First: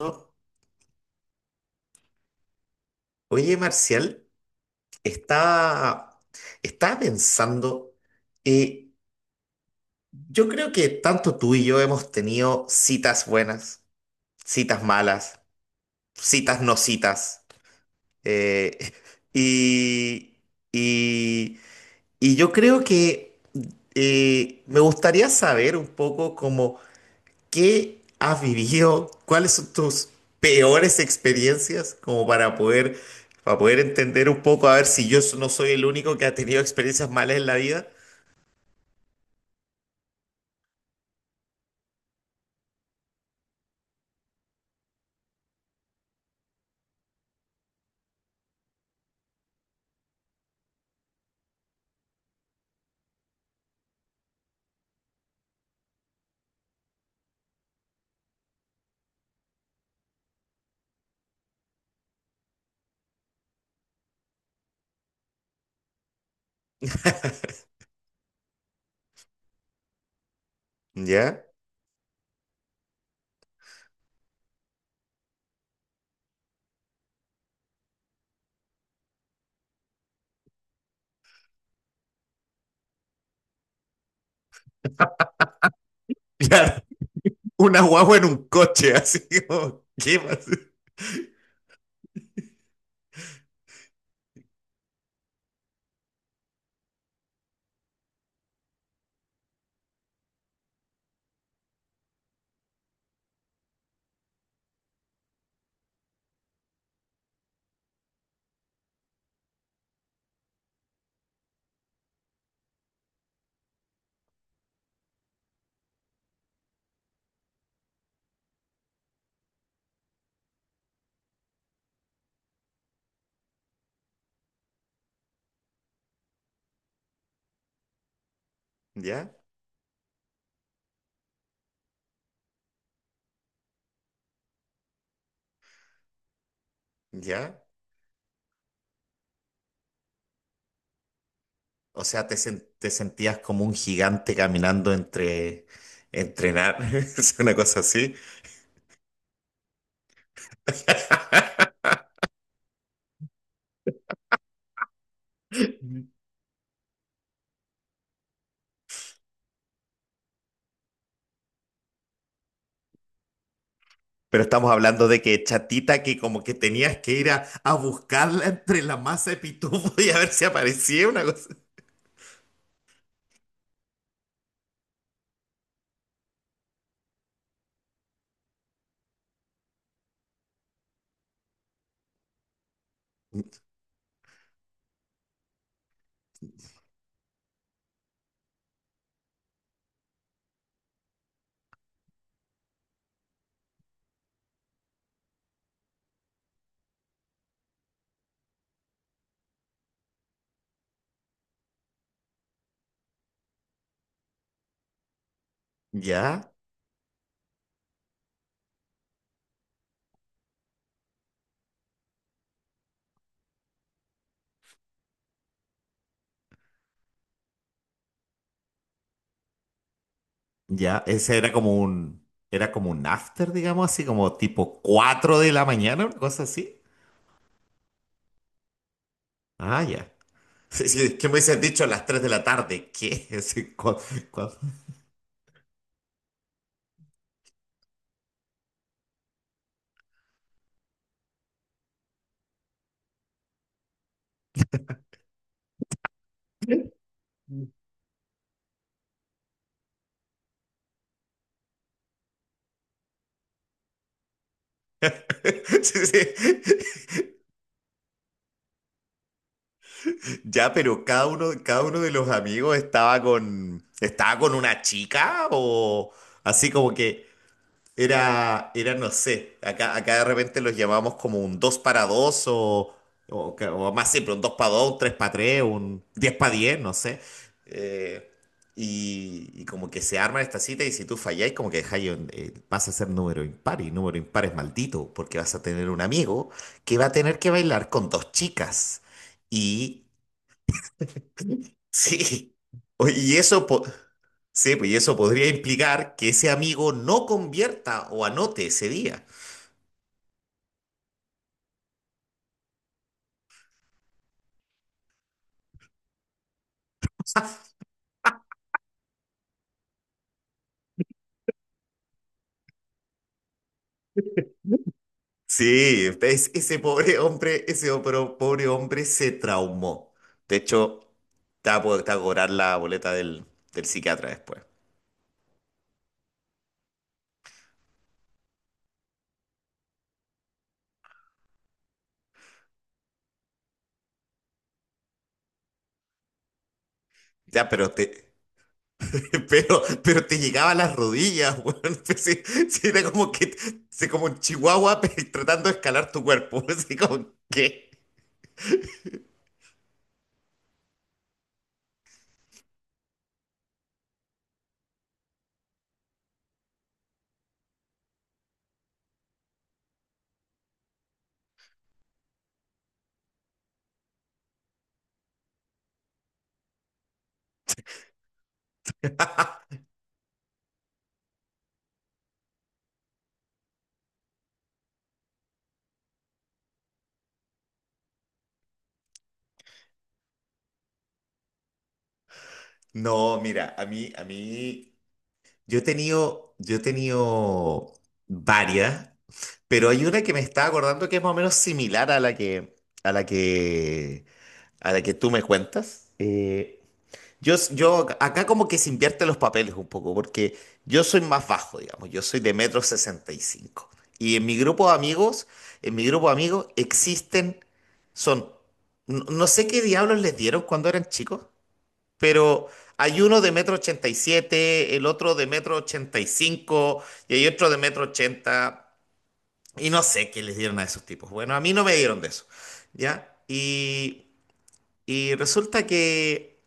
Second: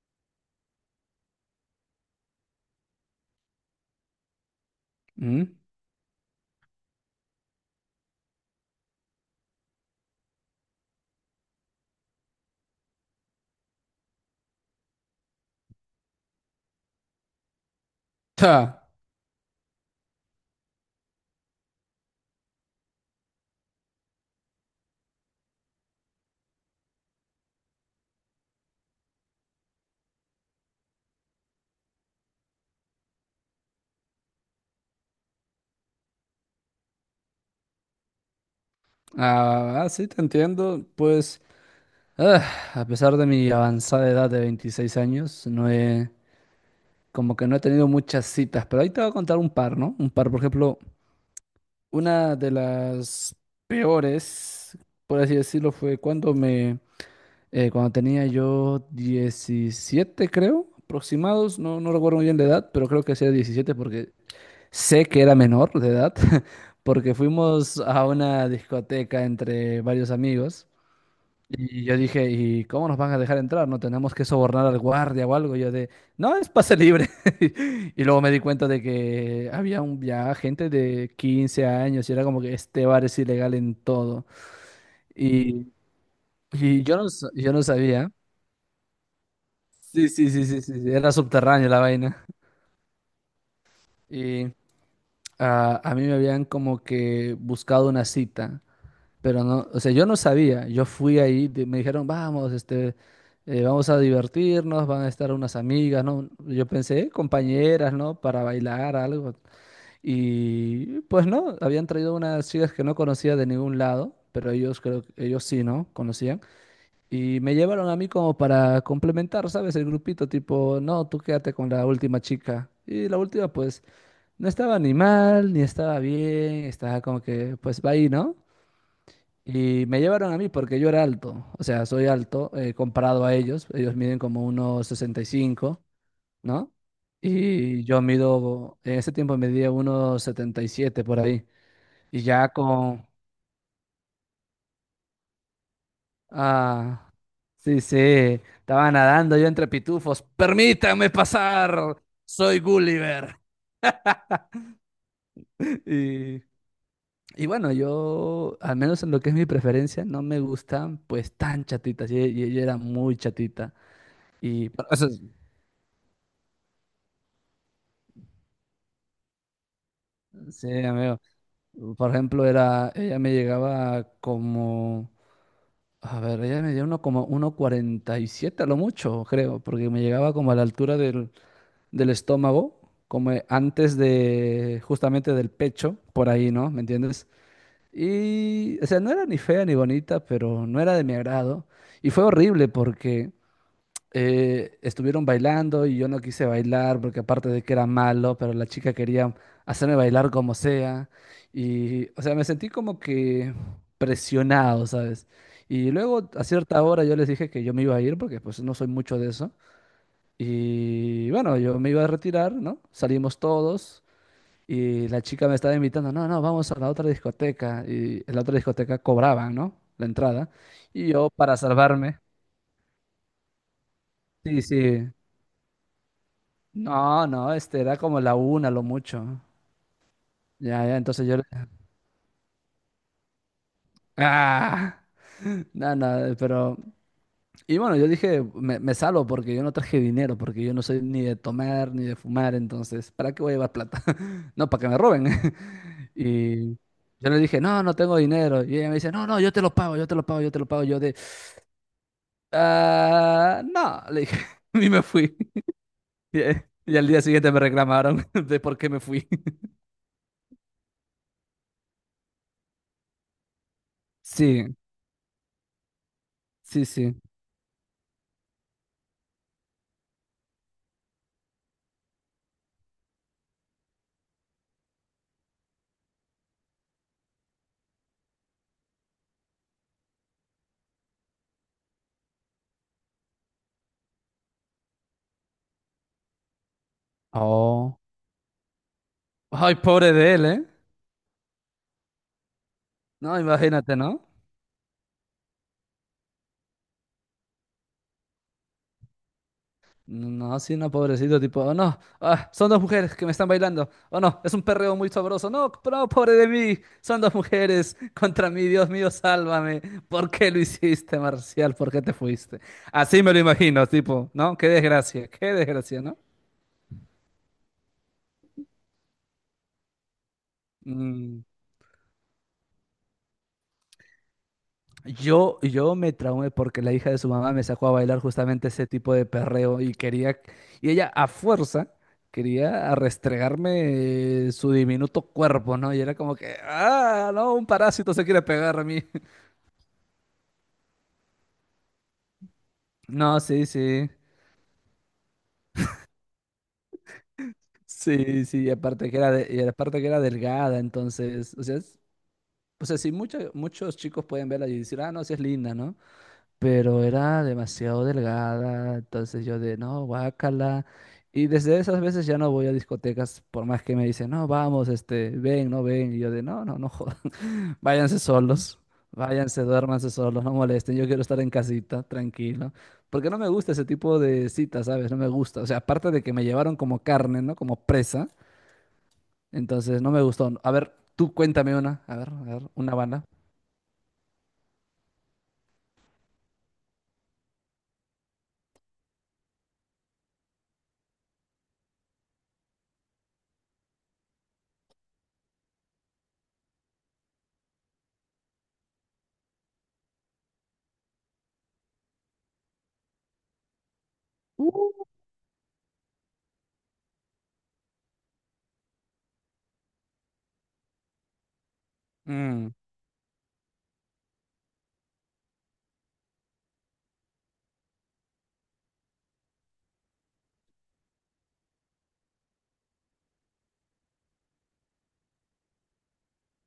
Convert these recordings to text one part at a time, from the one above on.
No. Oye, Marcial, Mm, estaba, estaba pensando, eh, yo creo que tanto tú y yo hemos tenido citas buenas, citas malas, citas no citas. ta. eh, y, y, y yo creo que me gustaría saber un poco cómo... ¿Qué has vivido? ¿Cuáles son tus peores experiencias? Como para poder entender un poco, a ver si yo no soy el único que ha tenido experiencias malas en la vida. Ah, sí, te entiendo. Pues, ah, a pesar de mi avanzada edad de 26 años, como que no he tenido muchas citas, pero ahí te voy a contar un par, ¿no? Un par, por ejemplo, una de las peores, por así decirlo, fue cuando cuando tenía yo 17, creo, aproximados, no, no recuerdo muy bien la edad, pero creo que sea 17 porque sé que era menor de edad porque fuimos a una discoteca entre varios amigos ¿Ya? y yo dije, ¿y cómo nos van a dejar entrar? ¿No tenemos que sobornar al guardia o algo? Yo de, no, es pase libre. Y luego me di cuenta de que había un, ya gente de 15 años y era como que este bar es ilegal en todo. Y, Claro, y yo no una sabía. guagua en un coche, así como, Sí, ¿qué sí, más? sí, sí, sí, sí, era subterráneo la vaina. Y a mí me habían como que buscado una cita. Pero no, o sea, yo no sabía, yo fui ahí, me dijeron, vamos a divertirnos, van a estar unas amigas, ¿no? Yo pensé, Compañeras, ¿no? Para bailar algo." Y pues no, habían traído unas chicas que no conocía de ningún lado, pero ellos creo, ellos sí, ¿no? Conocían. Y me llevaron a mí como para complementar, ¿sabes? El grupito, tipo, no, tú quédate con la última chica. Y la última, pues, no estaba ni mal, ni estaba bien, estaba como que, pues, va ahí, ¿no? ¿Ya? Y me llevaron a mí porque yo era alto, o sea, soy alto comparado a ellos, ellos miden como unos 65, ¿no? ¿Ya? Y yo mido, en ese tiempo medía unos 77 por ahí, O y sea, te, ya sen- te con, sentías como un gigante caminando entre, entrenar, ah, es una cosa sí, sí, así. estaba nadando yo entre pitufos, permítanme pasar, soy Gulliver. Y, y bueno, yo, al menos en lo que es mi preferencia, no me gustan pues tan chatitas, yo era muy chatita, Pero estamos y... eso. hablando de que chatita que como que tenías que ir a buscarla entre la masa de pitufo y a ver si Sí, aparecía amigo. una cosa. Por ejemplo, era, ella me llegaba como, a ver, ella me dio uno como 1,47 a lo mucho, creo, porque me llegaba como a la altura del, del estómago, como antes de, justamente del pecho, por ahí, ¿no? ¿Me entiendes? Y, o sea, no era ni fea ni bonita, pero no era de mi agrado. Y fue horrible porque estuvieron bailando y yo no quise bailar porque aparte de que era malo, pero la chica quería hacerme bailar como sea. Y, o sea, me sentí como que presionado, ¿sabes? Y luego Ya, a cierta hora yo les dije que yo me iba a ir porque pues no soy mucho de eso. Y bueno, yo me iba a retirar, ¿no? Salimos todos y la chica me estaba invitando, no, no, vamos a la otra discoteca. Y en la otra discoteca cobraban, ¿no? La entrada. ya, Y yo ese para salvarme, era como un after, digamos así, como sí, tipo sí, 4 de la mañana, una cosa así. no, no, este era como la una, lo mucho. Ah, ya. Ya, Sí, ya, sí, es entonces que me yo... le- hubiesen dicho a las 3 de la tarde, ¿qué? Sí, cu- cu- ¡Ah! Nada, nada, pero... Y bueno, yo dije, me salvo porque yo no traje dinero, porque yo no soy ni de tomar ni de fumar, entonces, ¿para qué voy a llevar plata? No, para que me roben. Y yo le dije, no, no tengo dinero. Y ella me dice, no, no, yo te lo pago, yo te lo pago, yo te lo pago. Yo de, ah, no, le dije, y me fui. Sí, Y, eh, sí. y al día siguiente me reclamaron de por qué me fui. Ya, pero cada uno de los amigos estaba con Sí, una chica o así sí, como sí. que... Era, era, no sé, acá, acá de repente los llamamos como un 2 para 2 o, ca- o más siempre, un 2 para dos, un tres para tres, un 10 para diez, no sé. Eh, y como que se arma esta cita y si tú falláis, como que dejáis, un- vas a ser número impar y número impar es maldito porque vas a tener un amigo que va a tener que bailar Oh. con dos chicas. Ay, Y pobre de él, ¿eh? sí, oye, y No, eso... po- imagínate, ¿no? Sí, pues y eso podría implicar que ese amigo no convierta o anote ese día. No, sí, no, pobrecito, tipo, oh no, ah, son dos mujeres que me están bailando, oh no, es un perreo muy sabroso, no, no, pobre de mí, son dos mujeres contra mí, Dios mío, sálvame, ¿por qué lo hiciste, Marcial? ¿Por qué te fuiste? Así me lo imagino, tipo, ¿no? Qué desgracia, Sí, ¿no? es- ese pobre hombre, ese opro- pobre hombre se traumó. De hecho, Mm. te va a po- te va a cobrar la boleta del, del psiquiatra después. Yo me traumé porque la hija de su mamá me sacó a bailar justamente ese tipo de perreo y quería, y ella a fuerza quería restregarme su diminuto cuerpo, ¿no? Y era como que, ah, no, un Ya, pero parásito se te, quiere pegar a mí. Pero te llegaba a las rodillas, weón. Pues sí, sí, era como No, que, sí, sí, sí, como un chihuahua pe- tratando de escalar tu cuerpo. Así como, ¿qué? sí, sí, y aparte que era, de- y aparte que era delgada, entonces, o sea, o sea, sí, muchos chicos pueden verla y decir, ah, no, sí es linda, ¿no? Pero era demasiado delgada, entonces yo de, no, guácala. Y desde esas veces ya no voy a discotecas, por más que me dicen, no, vamos, este, ven, no ven. Y yo de, no, no, no jodan, váyanse solos, váyanse, duérmanse solos, no molesten, yo quiero estar en casita, tranquilo. Porque no me gusta ese tipo de citas, ¿sabes? No me gusta. O sea, aparte de que me llevaron como carne, ¿no? Como presa, entonces no me gustó. A ver, tú cuéntame una, a ver, una banda. No, mira, yo he tenido varias. Pero hay una que me estaba acordando que es más o menos similar a la que, a la que, a la que tú me cuentas. Yo, acá como que se invierten los papeles un poco, porque yo soy más bajo, digamos, yo soy de metro 65 y en mi grupo de Uh. amigos, en mi grupo de amigos existen, son, no, no sé qué diablos les dieron cuando eran chicos, pero Mm, hay uno de metro 87, el otro de metro 85 y cinco, y hay otro de metro 80, y no sé qué les dieron a esos tipos. Bueno, a mí no me dieron de eso, ¿ya? Y resulta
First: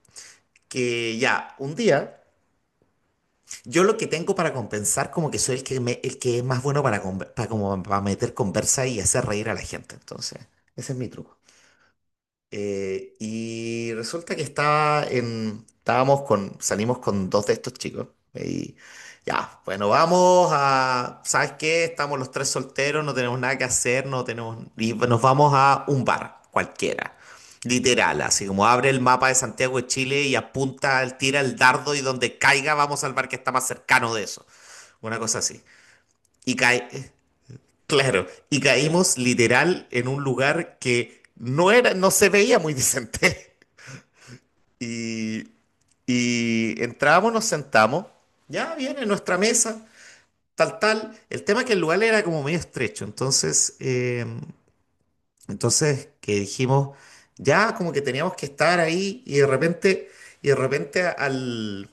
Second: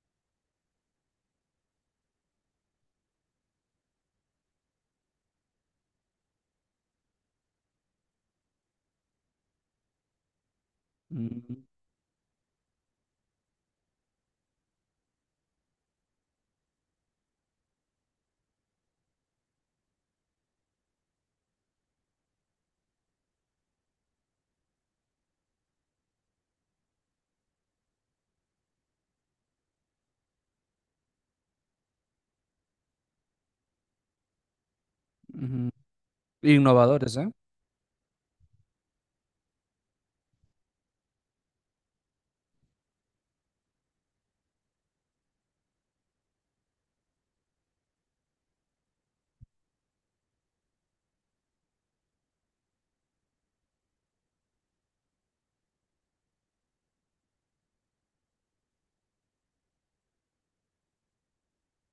que ya, un día, yo lo que tengo para compensar como que soy el que, me- el que es más bueno para, conver- para, como, para meter conversa y hacer reír a la gente. Entonces, ese es mi truco. mm, Y resulta que estaba en, estábamos con, salimos con dos de estos chicos. Y ya, bueno, vamos a, ¿sabes qué? Estamos los tres solteros, no tenemos nada que hacer, no tenemos, y nos vamos a un bar cualquiera. Literal, así como abre el mapa de Santiago de Chile y apunta, tira el dardo y donde caiga vamos al bar que está más cercano de eso. Una cosa así. ujú. Y cae, Innovadores, ¿eh? claro, y caímos literal en un lugar que no era, no se veía muy decente. Y, y entramos, nos sentamos, ya viene nuestra mesa, tal, tal. El tema es que el lugar era como medio estrecho, entonces, entonces que dijimos, ya como que teníamos que estar ahí y de repente, y de repente al,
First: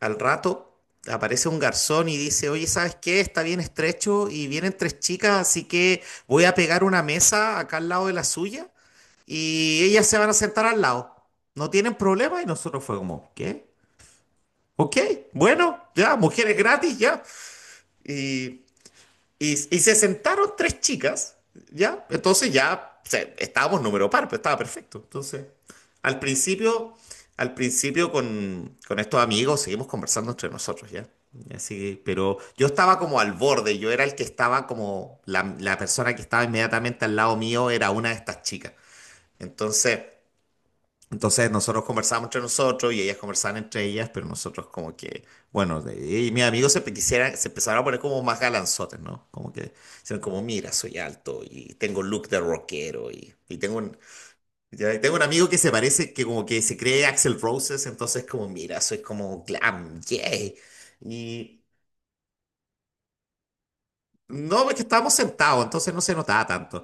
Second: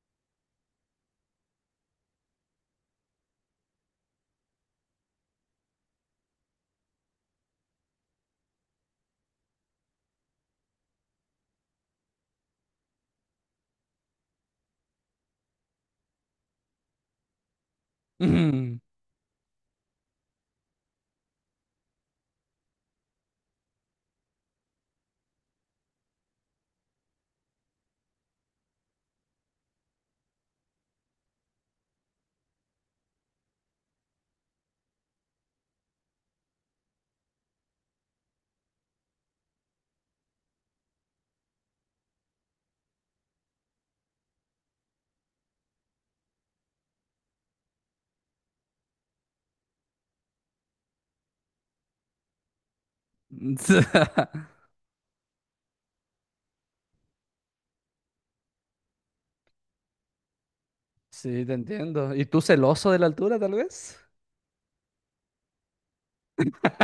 al rato aparece un garzón y dice, oye, ¿sabes qué? Está bien estrecho y vienen tres chicas, así que voy a pegar una mesa acá al lado de la suya y ellas se van a sentar al lado. No tienen problema y nosotros fue como, ¿qué? Ok, bueno, ya, mujeres gratis, ya. Y, Ujú. Y se sentaron tres chicas, ya. Entonces ya se- estábamos número par, pero estaba perfecto. Entonces, al principio, al principio con estos amigos seguimos conversando entre nosotros, ya. Así que, pero yo estaba como al borde, yo era el que estaba como, la persona que estaba inmediatamente al lado mío era una de estas chicas. Entonces... Entonces nosotros conversamos entre nosotros y ellas conversaban entre ellas, pero nosotros como que, bueno, de- y mis amigos se quisieran, se empezaron a poner como más galanzotes, ¿no? Como que, hicieron como, mira, soy alto y tengo look de rockero y tengo un, ya- y tengo un amigo que se parece, que como que se cree Axel Roses, entonces como, mira, soy como glam, yeah. Sí, te Y entiendo. ¿Y tú celoso de la altura, tal vez? no, porque estábamos sentados, entonces no se notaba tanto.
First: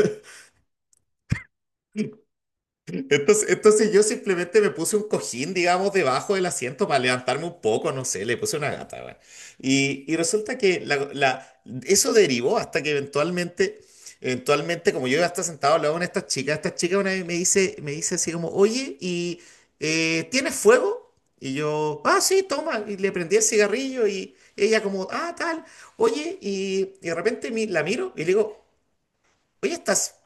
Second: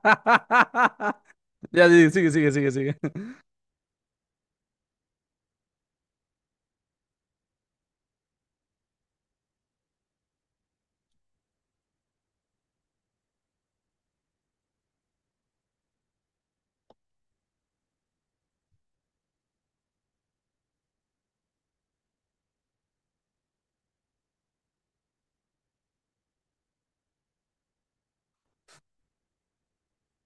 Ya, sí, sigue, sigue, sigue, sigue. Entonces, entonces yo simplemente me puse un cojín, digamos, debajo del asiento para levantarme un poco, no sé, le puse una gata, weón. Y resulta que la- la- eso derivó hasta que eventualmente, como yo iba a estar sentado al lado de una de estas chicas, esta chica una vez me dice así como, oye, ¿y tienes fuego? Y yo, ah, sí, toma, y le prendí el cigarrillo y ella como, ah, tal, oye, y de repente mi- la miro y le digo, oye, ¿estás,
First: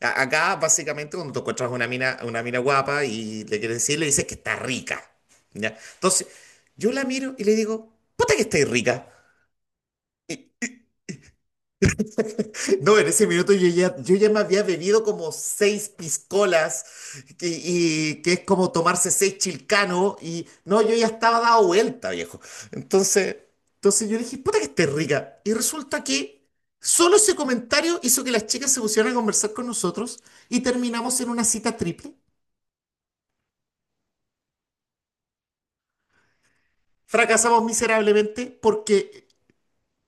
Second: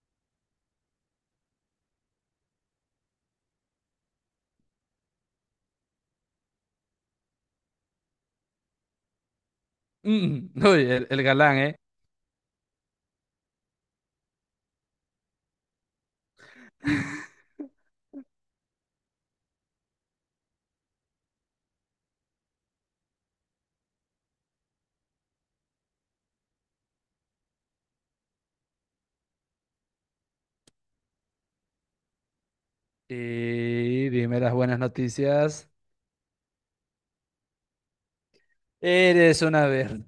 a- Acá, básicamente, cuando tú encuentras una mina guapa y le quieres decir, le dices que está rica. ¿Ya? Entonces, yo la miro y le digo, puta que estáis rica. Mm. Uy, el galán, ¿eh? No, en ese minuto yo ya me había bebido como seis piscolas, que, y, que es como tomarse seis chilcanos, y no, yo ya estaba dado vuelta, viejo. Entonces, entonces yo le dije, puta que estáis rica. Y resulta que solo ese comentario hizo que las chicas se pusieran a conversar con nosotros y terminamos en una cita triple. Y dime las buenas noticias. Fracasamos miserablemente porque, Eres una verde.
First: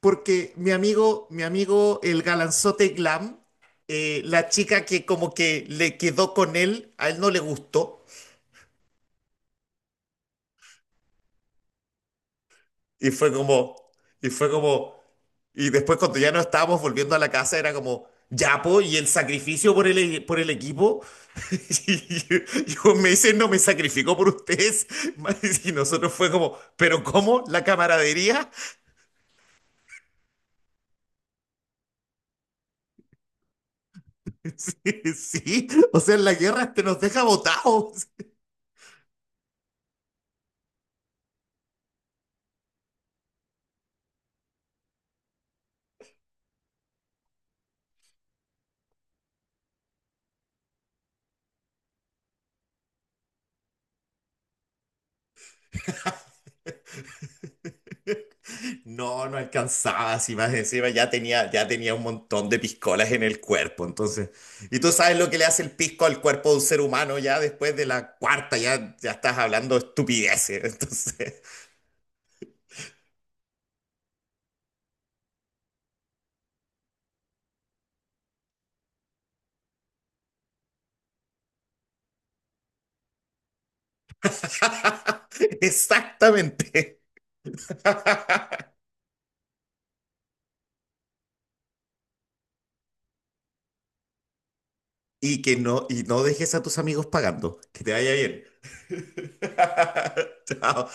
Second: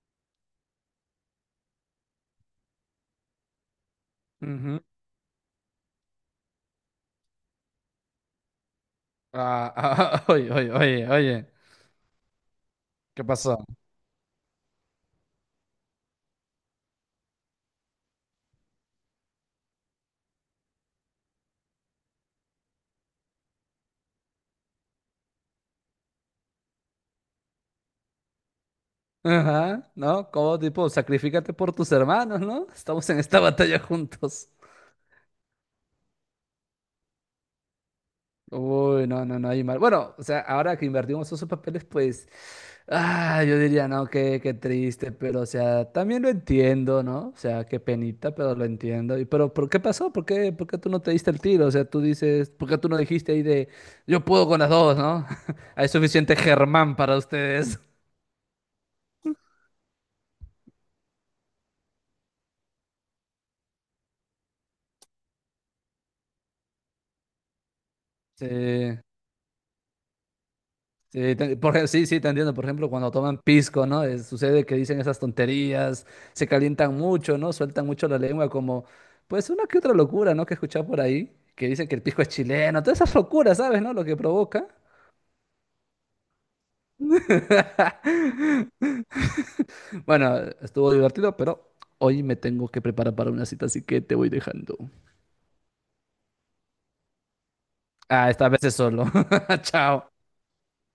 porque mi amigo, el galanzote glam, la Ujú. chica que como que le quedó con él, a él no le gustó. Ah, ah, ah, oye, oye, oye, oye. Y ¿Qué fue pasó? como, y fue como, y después cuando ya no estábamos volviendo a la casa era como, ya po, y el sacrificio por el, e-, por el equipo. Y yo me dice, no me sacrificó por ustedes. Y nosotros fue como, ¿pero cómo? ¿La camaradería? Ajá, ¿no? Como tipo, sacrifícate por tus hermanos, ¿no? Estamos en esta batalla juntos. Sí, sí. O sea, en la guerra te nos deja botados. Uy, no, no, no hay mal. Bueno, o sea, ahora que invertimos esos papeles, pues, yo diría, no, qué, qué triste, pero, o sea, también lo entiendo, ¿no? O sea, qué penita, pero lo entiendo. Y, pero, ¿por qué pasó? Por qué tú no te diste el tiro? O sea, tú dices, ¿por qué tú no dijiste ahí de, yo puedo con las dos, ¿no? Hay suficiente Germán para ustedes. No, no alcanzaba, si más encima ya tenía un montón de piscolas en el cuerpo, entonces. Y tú sabes lo que le hace el pisco al cuerpo de un ser humano ya después de la cuarta, ya, Sí. ya estás hablando estupideces, entonces. Sí, sí, sí, te entiendo. Por ejemplo, cuando toman pisco, ¿no? Sucede que dicen esas tonterías, se calientan mucho, ¿no? Sueltan mucho la lengua, como, pues una que otra locura, ¿no? Que he escuchado por ahí, que dicen que el pisco es chileno, todas esas locuras, ¿sabes, no? Lo que provoca. Exactamente. Bueno, estuvo divertido, pero hoy me tengo que preparar para una cita, así que te voy dejando. Y que no, y no dejes a tus amigos pagando. Que te vaya Ah, bien. esta vez es solo. Chao. Chao.